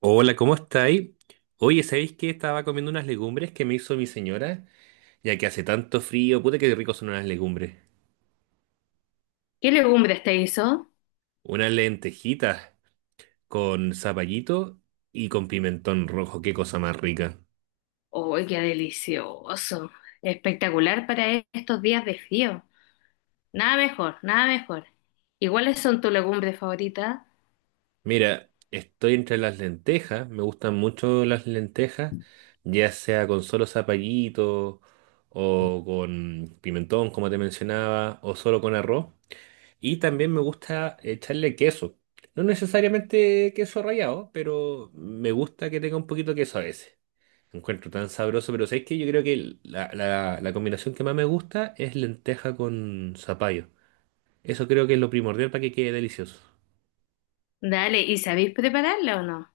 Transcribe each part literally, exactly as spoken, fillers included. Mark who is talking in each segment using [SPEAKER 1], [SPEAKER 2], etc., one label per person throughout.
[SPEAKER 1] Hola, ¿cómo estáis? Oye, ¿sabéis que estaba comiendo unas legumbres que me hizo mi señora? Ya que hace tanto frío, puta que rico son unas legumbres.
[SPEAKER 2] ¿Qué legumbres te hizo?
[SPEAKER 1] Unas lentejitas con zapallito y con pimentón rojo, qué cosa más rica.
[SPEAKER 2] ¡Uy, qué delicioso! Espectacular para estos días de frío. Nada mejor, nada mejor. ¿Y cuáles son tus legumbres favoritas?
[SPEAKER 1] Mira, estoy entre las lentejas, me gustan mucho las lentejas, ya sea con solo zapallito o con pimentón, como te mencionaba, o solo con arroz. Y también me gusta echarle queso. No necesariamente queso rallado, pero me gusta que tenga un poquito de queso a veces. Lo encuentro tan sabroso, pero ¿sabes que yo creo que el- la, la- la combinación que más me gusta es lenteja con zapallo? Eso creo que es lo primordial para que quede delicioso.
[SPEAKER 2] Dale, ¿y sabéis prepararla o no?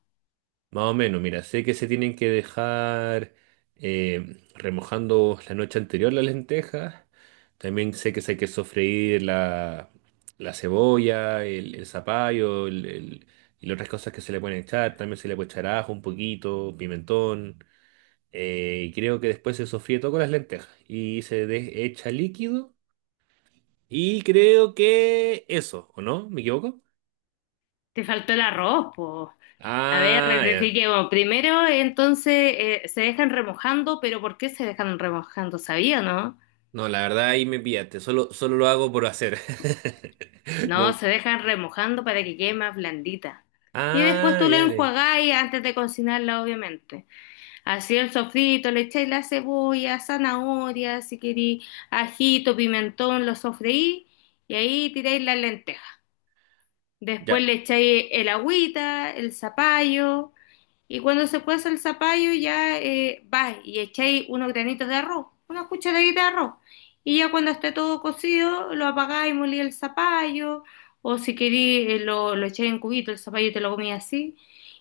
[SPEAKER 1] Más o menos, mira, sé que se tienen que dejar eh, remojando la noche anterior las lentejas. También sé que se hay que sofreír la, la cebolla, el, el zapallo el- el- y las otras cosas que se le pueden echar. También se le puede echar ajo un poquito, pimentón. Eh, y creo que después se sofríe todo con las lentejas y se de- echa líquido. Y creo que eso, ¿o no? ¿Me equivoco?
[SPEAKER 2] Te faltó el arroz, po. A ver,
[SPEAKER 1] Ah, ya.
[SPEAKER 2] rectifiquemos. Primero, entonces, eh, se dejan remojando, pero ¿por qué se dejan remojando? ¿Sabía, o no?
[SPEAKER 1] No, la verdad ahí me pillaste. Solo, solo lo hago por hacer. No.
[SPEAKER 2] No, se dejan remojando para que quede más blandita. Y después
[SPEAKER 1] Ah,
[SPEAKER 2] tú lo
[SPEAKER 1] ya, dale.
[SPEAKER 2] enjuagáis antes de cocinarla, obviamente. Así el sofrito, le echáis la cebolla, zanahoria, si queréis, ajito, pimentón, lo sofreí y ahí tiráis las lentejas. Después
[SPEAKER 1] Ya.
[SPEAKER 2] le echáis el agüita, el zapallo y cuando se cueza el zapallo ya eh, vais y echáis unos granitos de arroz, una cucharadita de arroz. Y ya cuando esté todo cocido, lo apagáis, y molí el zapallo o si queréis eh, lo, lo echáis en cubito, el zapallo te lo comí así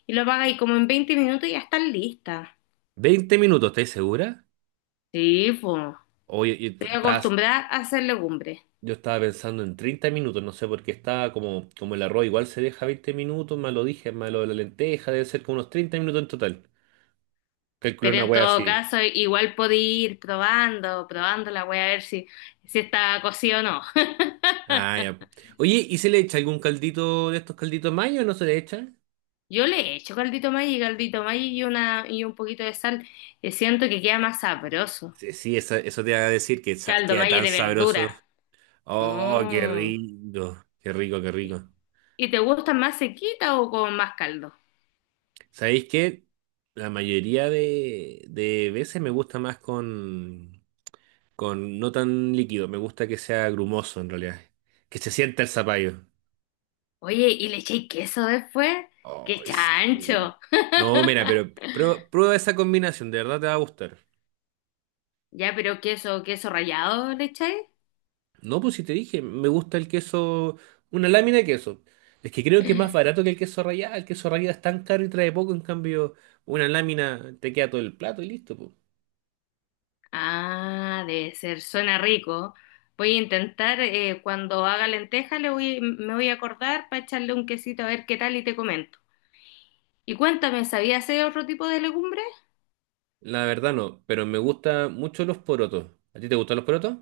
[SPEAKER 2] y lo apagáis como en veinte minutos y ya está lista.
[SPEAKER 1] veinte minutos, ¿estás segura?
[SPEAKER 2] Sí, pues.
[SPEAKER 1] Oye, y t-
[SPEAKER 2] Estoy
[SPEAKER 1] estás-
[SPEAKER 2] acostumbrada a hacer legumbres,
[SPEAKER 1] yo estaba pensando en treinta minutos, no sé por qué estaba como, como el arroz igual se deja veinte minutos, más lo dije, más lo de la lenteja, debe ser como unos treinta minutos en total. Calculé
[SPEAKER 2] pero
[SPEAKER 1] una
[SPEAKER 2] en
[SPEAKER 1] wea
[SPEAKER 2] todo
[SPEAKER 1] así.
[SPEAKER 2] caso igual podí ir probando, probando la voy a ver si, si está cocido o no.
[SPEAKER 1] Ah, ya. Oye, ¿y se le echa algún caldito de estos calditos mayo o no se le echa?
[SPEAKER 2] Yo le he hecho caldito Maggi, caldito Maggi y, una, y un poquito de sal y siento que queda más sabroso.
[SPEAKER 1] Sí, sí, esa- eso te iba a decir que sa-
[SPEAKER 2] Caldo
[SPEAKER 1] queda
[SPEAKER 2] Maggi
[SPEAKER 1] tan
[SPEAKER 2] de
[SPEAKER 1] sabroso.
[SPEAKER 2] verdura.
[SPEAKER 1] Oh, qué
[SPEAKER 2] Mm.
[SPEAKER 1] rico, qué rico, qué rico.
[SPEAKER 2] ¿Y te gusta más sequita o con más caldo?
[SPEAKER 1] ¿Sabéis qué? La mayoría de, de veces me gusta más con, con no tan líquido, me gusta que sea grumoso en realidad, que se sienta el zapallo.
[SPEAKER 2] Oye, ¿y le eché queso después? ¡Qué
[SPEAKER 1] Ay, sí.
[SPEAKER 2] chancho!
[SPEAKER 1] No, mira, pero prueba, prueba esa combinación, de verdad te va a gustar.
[SPEAKER 2] Ya, pero queso, queso rallado le echáis.
[SPEAKER 1] No, pues si te dije, me gusta el queso, una lámina de queso. Es que creo que es más barato que el queso rallado, el queso rallado es tan caro y trae poco, en cambio una lámina te queda todo el plato y listo, pues.
[SPEAKER 2] Ah, debe ser, suena rico. Voy a intentar, eh, cuando haga lenteja, le voy, me voy a acordar para echarle un quesito a ver qué tal y te comento. Y cuéntame, ¿sabías hacer otro tipo de legumbres?
[SPEAKER 1] La verdad no, pero me gustan mucho los porotos. ¿A ti te gustan los porotos?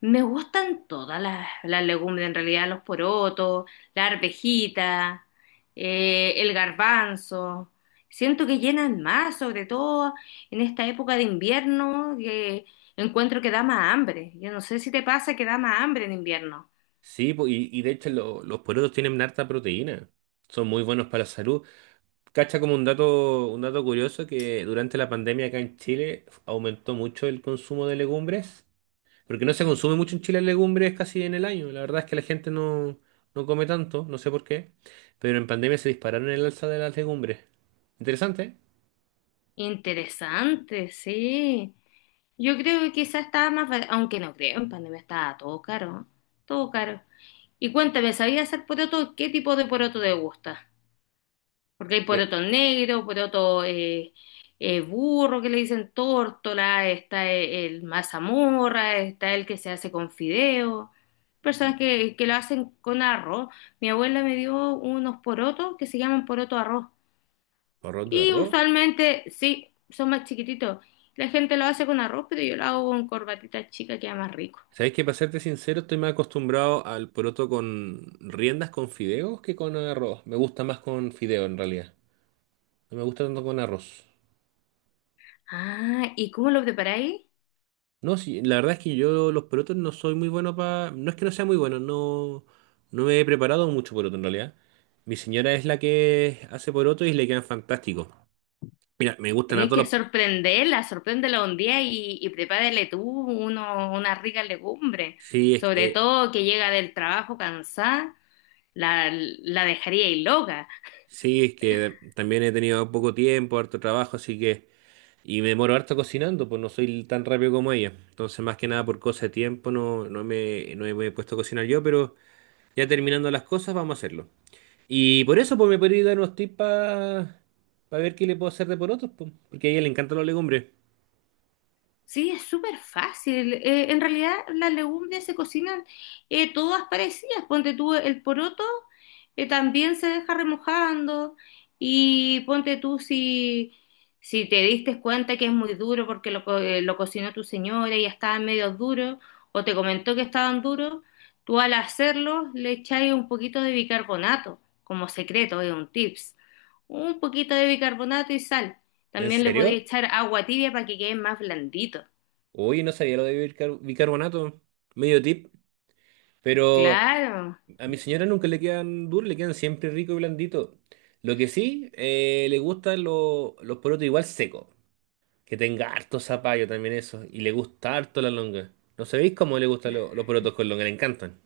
[SPEAKER 2] Me gustan todas las, las legumbres, en realidad, los porotos, la arvejita, eh, el garbanzo. Siento que llenan más, sobre todo en esta época de invierno, que encuentro que da más hambre. Yo no sé si te pasa que da más hambre en invierno.
[SPEAKER 1] Sí, po- y, y de hecho lo- los porotos tienen harta proteína. Son muy buenos para la salud. Cacha como un dato, un dato curioso que durante la pandemia acá en Chile aumentó mucho el consumo de legumbres, porque no se consume mucho en Chile legumbres casi en el año. La verdad es que la gente no, no come tanto, no sé por qué, pero en pandemia se dispararon el alza de las legumbres. Interesante. ¿Eh?
[SPEAKER 2] Interesante, sí. Yo creo que quizás estaba más, ba- aunque no creo, en pandemia estaba todo caro, todo caro. Y cuéntame, ¿sabías hacer poroto? ¿Qué tipo de poroto te gusta? Porque hay
[SPEAKER 1] Me-
[SPEAKER 2] poroto negro, poroto eh, eh, burro que le dicen tórtola, está e- el, mazamorra, está el que se hace con fideo, personas que, que lo hacen con arroz. Mi abuela me dio unos porotos que se llaman poroto arroz.
[SPEAKER 1] Poroto de
[SPEAKER 2] Y
[SPEAKER 1] arroz.
[SPEAKER 2] usualmente, sí, son más chiquititos. La gente lo hace con arroz, pero yo lo hago con corbatita chica, queda más rico.
[SPEAKER 1] Sabes que para serte sincero, estoy más acostumbrado al poroto con riendas con fideos que con arroz. Me gusta más con fideo en realidad. No me gusta tanto con arroz.
[SPEAKER 2] Ah, ¿y cómo lo preparáis?
[SPEAKER 1] No, sí, la verdad es que yo los porotos no soy muy bueno para. No es que no sea muy bueno, no, no me he preparado mucho poroto en realidad. Mi señora es la que hace poroto y le quedan fantásticos. Mira, me gustan a
[SPEAKER 2] Tenéis que
[SPEAKER 1] todos los.
[SPEAKER 2] sorprenderla, sorpréndela un día y, y prepárale tú uno, una rica legumbre.
[SPEAKER 1] Sí, es que,
[SPEAKER 2] Sobre
[SPEAKER 1] eh,
[SPEAKER 2] todo que llega del trabajo cansada, la, la dejaríais loca.
[SPEAKER 1] sí, es que también he tenido poco tiempo, harto trabajo, así que. Y me demoro harto cocinando, pues no soy tan rápido como ella. Entonces, más que nada por cosa de tiempo, no, no me, no me he puesto a cocinar yo, pero ya terminando las cosas, vamos a hacerlo. Y por eso, pues me podría dar unos tips para ver qué le puedo hacer de porotos, pues, porque a ella le encantan las legumbres.
[SPEAKER 2] Sí, es súper fácil. Eh, en realidad las legumbres se cocinan eh, todas parecidas. Ponte tú el poroto, eh, también se deja remojando y ponte tú si, si te diste cuenta que es muy duro porque lo, co- eh, lo cocinó tu señora y ya estaban medio duros o te comentó que estaban duros, tú al hacerlo le echáis un poquito de bicarbonato como secreto, es un tips. Un poquito de bicarbonato y sal.
[SPEAKER 1] ¿En
[SPEAKER 2] También le podéis
[SPEAKER 1] serio?
[SPEAKER 2] echar agua tibia para que quede más blandito.
[SPEAKER 1] Uy, no sabía lo de bicar- bicarbonato. Medio tip. Pero
[SPEAKER 2] Claro,
[SPEAKER 1] a mi señora nunca le quedan duros, le quedan siempre rico y blandito. Lo que sí, eh, le gustan lo- los porotos igual secos. Que tenga harto zapallo también eso. Y le gusta harto la longa. ¿No sabéis cómo le gustan lo- los porotos con longa? Le encantan.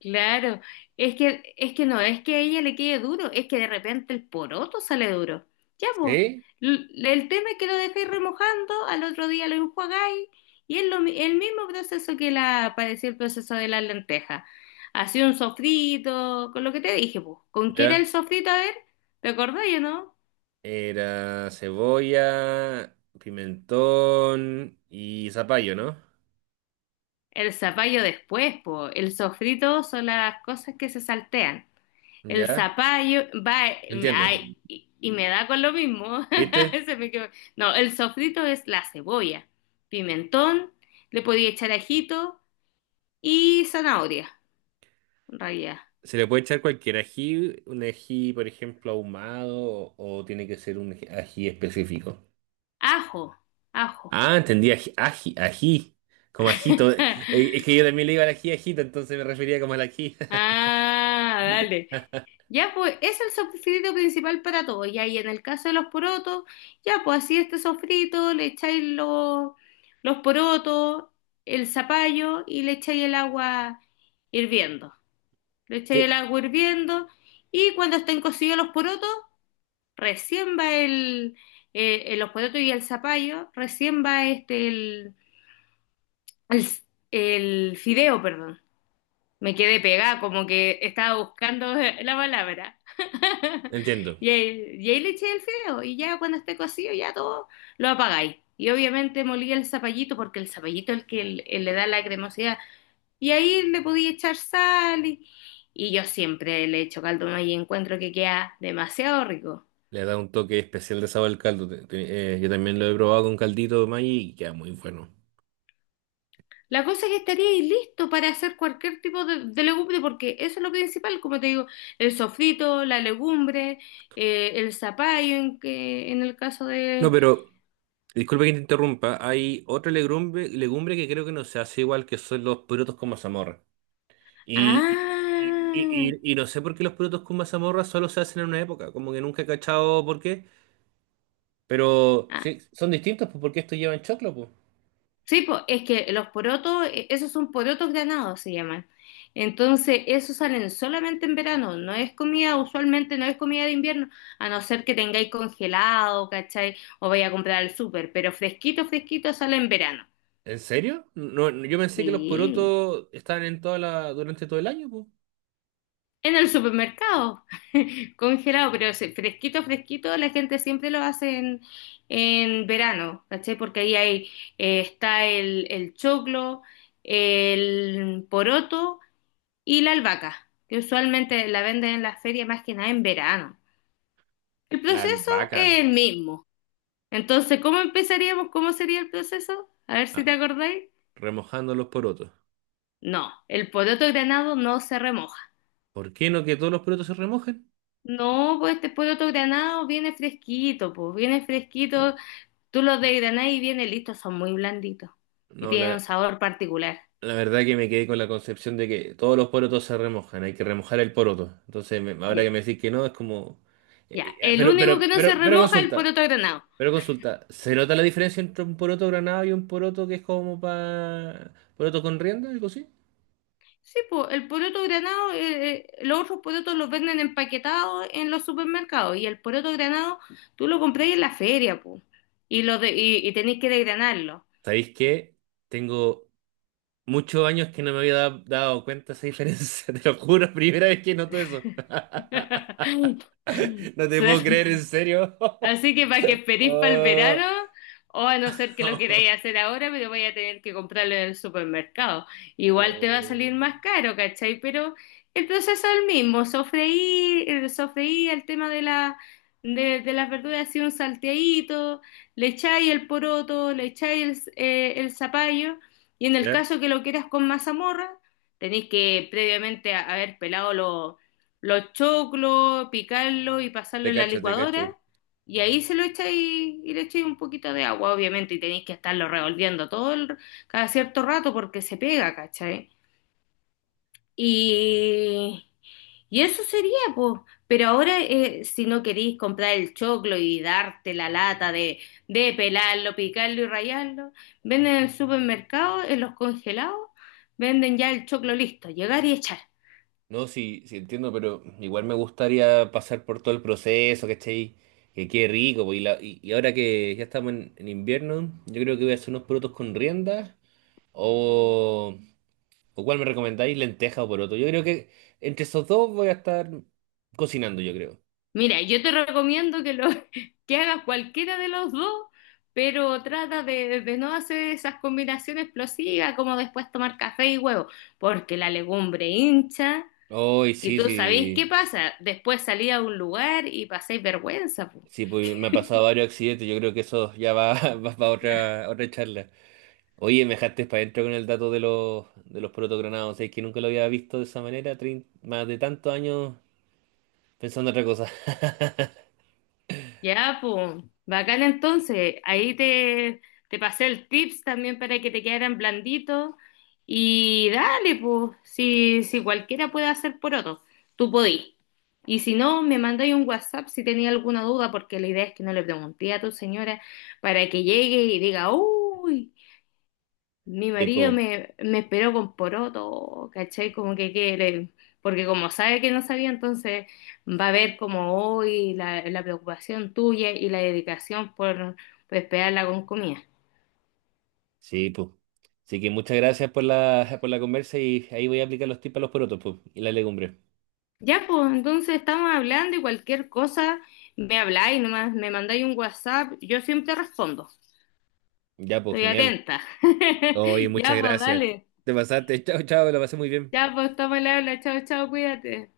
[SPEAKER 2] claro. Es que, es que no, es que a ella le quede duro, es que de repente el poroto sale duro. Ya, pues.
[SPEAKER 1] ¿Sí?
[SPEAKER 2] El tema es que lo dejáis remojando, al otro día lo enjuagáis y es lo mi- el mismo proceso que la, parecía el proceso de las lentejas. Hacía un sofrito, con lo que te dije, pues. ¿Con qué era
[SPEAKER 1] ¿Ya?
[SPEAKER 2] el sofrito? A ver, ¿te acordáis o no?
[SPEAKER 1] Era cebolla, pimentón y zapallo, ¿no?
[SPEAKER 2] El zapallo después, pues. El sofrito son las cosas que se saltean. El
[SPEAKER 1] ¿Ya?
[SPEAKER 2] zapallo, va,
[SPEAKER 1] Entiendo.
[SPEAKER 2] ay, y, y me da con lo mismo.
[SPEAKER 1] ¿Viste?
[SPEAKER 2] Se me quedó. No, el sofrito es la cebolla, pimentón, le podía echar ajito y zanahoria, en realidad.
[SPEAKER 1] Se le puede echar cualquier ají, un ají, por ejemplo, ahumado, o, o tiene que ser un ají ají específico.
[SPEAKER 2] Ajo, ajo.
[SPEAKER 1] Ah, entendí, ají, ají, ají, como ajito. Eh, Es que yo también le iba al ají, ajito, entonces me refería como al ají.
[SPEAKER 2] Ah, dale. Ya pues, es el sofrito principal para todo. Ya, y ahí en el caso de los porotos, ya pues así este sofrito, le echáis los, los porotos, el zapallo y le echáis el agua hirviendo. Le echáis el
[SPEAKER 1] Sí,
[SPEAKER 2] agua hirviendo y cuando estén cocidos los porotos, recién va el, eh, eh, los porotos y el zapallo, recién va este, el, el, el fideo, perdón. Me quedé pegada, como que estaba buscando la palabra.
[SPEAKER 1] entiendo.
[SPEAKER 2] Y ahí, y ahí le eché el fideo y ya cuando esté cocido ya todo lo apagáis. Y obviamente molí el zapallito porque el zapallito es el que le le da la cremosidad. Y ahí le podía echar sal y, y yo siempre le echo caldo de maíz y encuentro que queda demasiado rico.
[SPEAKER 1] Le da un toque especial de sabor al caldo. Te- te- eh, yo también lo he probado con caldito de maíz y queda muy bueno.
[SPEAKER 2] La cosa es que estaría ahí listo para hacer cualquier tipo de, de legumbre porque eso es lo principal, como te digo, el sofrito, la legumbre, eh, el zapallo en, que, en el caso
[SPEAKER 1] No,
[SPEAKER 2] de...
[SPEAKER 1] pero disculpe que te interrumpa. Hay otra legumbre, legumbre que creo que no se hace igual que son los porotos con mazamorra. Y, y, y,
[SPEAKER 2] Ah,
[SPEAKER 1] y- y no sé por qué los porotos con mazamorra solo se hacen en una época. Como que nunca he cachado por qué. Pero
[SPEAKER 2] ah,
[SPEAKER 1] sí, son distintos pues, porque estos llevan choclo, pues.
[SPEAKER 2] sí, po, es que los porotos, eh, esos son porotos granados, se llaman. Entonces, esos salen solamente en verano, no es comida, usualmente no es comida de invierno, a no ser que tengáis congelado, ¿cachai? O vaya a comprar al súper, pero fresquito, fresquito sale en verano.
[SPEAKER 1] ¿En serio? No, no, yo pensé que los
[SPEAKER 2] Sí,
[SPEAKER 1] porotos estaban en toda la, durante todo el año, pues.
[SPEAKER 2] en el supermercado, congelado, pero ese fresquito, fresquito, la gente siempre lo hace en, en verano, ¿cachai? Porque ahí hay, eh, está el, el choclo, el poroto y la albahaca, que usualmente la venden en las ferias más que nada en verano. El
[SPEAKER 1] La
[SPEAKER 2] proceso
[SPEAKER 1] albahaca,
[SPEAKER 2] es el mismo. Entonces, ¿cómo empezaríamos? ¿Cómo sería el proceso? A ver si
[SPEAKER 1] ah,
[SPEAKER 2] te acordáis.
[SPEAKER 1] remojando los porotos.
[SPEAKER 2] No, el poroto granado no se remoja.
[SPEAKER 1] ¿Por qué no que todos los porotos se remojen?
[SPEAKER 2] No, pues este poroto granado viene fresquito, pues viene fresquito.
[SPEAKER 1] No,
[SPEAKER 2] Tú lo desgranás y viene listo, son muy blanditos y
[SPEAKER 1] no,
[SPEAKER 2] tienen un
[SPEAKER 1] la,
[SPEAKER 2] sabor particular.
[SPEAKER 1] la verdad que me quedé con la concepción de que todos los porotos se remojan, hay que remojar el poroto. Entonces, me- ahora
[SPEAKER 2] Ya,
[SPEAKER 1] que me decís que no, es como... eh,
[SPEAKER 2] ya.
[SPEAKER 1] eh, ah,
[SPEAKER 2] El
[SPEAKER 1] pero,
[SPEAKER 2] único que
[SPEAKER 1] pero,
[SPEAKER 2] no se
[SPEAKER 1] pero, pero
[SPEAKER 2] remoja es el
[SPEAKER 1] consulta,
[SPEAKER 2] poroto granado.
[SPEAKER 1] pero consulta, ¿se nota la diferencia entre un poroto granado y un poroto que es como para... poroto con rienda, algo así?
[SPEAKER 2] Sí, pues el poroto granado, eh, eh, los otros porotos los venden empaquetados en los supermercados y el poroto granado tú lo compras en la feria, pues, y, lo de- y, y tenéis que desgranarlo.
[SPEAKER 1] ¿Sabéis qué? Tengo muchos años que no me había da- dado cuenta de esa diferencia, te lo juro, primera vez que noto eso. No te puedo
[SPEAKER 2] Suerte.
[SPEAKER 1] creer, en serio.
[SPEAKER 2] Así que para que esperéis para el
[SPEAKER 1] Ah,
[SPEAKER 2] verano, o a no ser que lo queráis hacer ahora, pero vais a tener que comprarlo en el supermercado. Igual te va a
[SPEAKER 1] no.
[SPEAKER 2] salir más caro, ¿cachai? Pero el proceso es el mismo, sofreí, eh, sofreí el tema de la, de, de las verduras, así un salteadito, le echáis el poroto, le echáis el, eh, el zapallo, y en el
[SPEAKER 1] ¿Ya?
[SPEAKER 2] caso que lo quieras con mazamorra, tenéis que previamente haber pelado los los choclos, picarlo y pasarlo
[SPEAKER 1] Te
[SPEAKER 2] en la
[SPEAKER 1] cacho, te
[SPEAKER 2] licuadora.
[SPEAKER 1] cacho.
[SPEAKER 2] Y ahí se lo echáis y le echáis un poquito de agua, obviamente, y tenéis que estarlo revolviendo todo el, cada cierto rato porque se pega, ¿cachai? Y, y eso sería, pues. Pero ahora, eh, si no queréis comprar el choclo y darte la lata de, de pelarlo, picarlo y rallarlo, venden en el supermercado, en los congelados, venden ya el choclo listo, llegar y echar.
[SPEAKER 1] No, sí, sí entiendo, pero igual me gustaría pasar por todo el proceso, ¿cachai? Que quede rico, po, y, la- y, y ahora que ya estamos en, en invierno, yo creo que voy a hacer unos porotos con rienda, o, o cuál me recomendáis, lenteja o poroto. Yo creo que entre esos dos voy a estar cocinando, yo creo.
[SPEAKER 2] Mira, yo te recomiendo que lo que hagas cualquiera de los dos, pero trata de, de no hacer esas combinaciones explosivas como después tomar café y huevo, porque la legumbre hincha
[SPEAKER 1] Hoy
[SPEAKER 2] y
[SPEAKER 1] sí,
[SPEAKER 2] tú sabéis qué
[SPEAKER 1] sí,
[SPEAKER 2] pasa, después salís a un lugar y pasáis vergüenza, po.
[SPEAKER 1] sí, pues me ha pasado varios accidentes, yo creo que eso ya va, va para otra, otra charla. Oye, me dejaste para adentro con el dato de los, de los protogronados. Es que nunca lo había visto de esa manera, trein- más de tantos años pensando en otra cosa.
[SPEAKER 2] Ya, pues, bacán entonces. Ahí te, te pasé el tips también para que te quedaran blanditos. Y dale, pues, si, si cualquiera puede hacer poroto, tú podís. Y si no, me mandáis un WhatsApp si tenía alguna duda, porque la idea es que no le pregunté a tu señora para que llegue y diga, uy, mi
[SPEAKER 1] Sí,
[SPEAKER 2] marido
[SPEAKER 1] po.
[SPEAKER 2] me, me esperó con poroto, ¿cachai? Como que quiere, porque como sabe que no sabía, entonces va a ver como hoy la, la preocupación tuya y la dedicación por, por esperarla con comida.
[SPEAKER 1] Sí, po. Así que muchas gracias por la, por la conversa y ahí voy a aplicar los tips a los porotos, po, y la legumbre.
[SPEAKER 2] Ya, pues, entonces estamos hablando y cualquier cosa, me habláis nomás, me mandáis un WhatsApp, yo siempre respondo,
[SPEAKER 1] Ya, pues,
[SPEAKER 2] estoy
[SPEAKER 1] genial.
[SPEAKER 2] atenta.
[SPEAKER 1] Oye, muchas
[SPEAKER 2] Ya, pues,
[SPEAKER 1] gracias.
[SPEAKER 2] dale.
[SPEAKER 1] Te pasaste. Chao, chao, lo pasé muy bien.
[SPEAKER 2] Ya, pues, toma el habla, chao, chao, cuídate.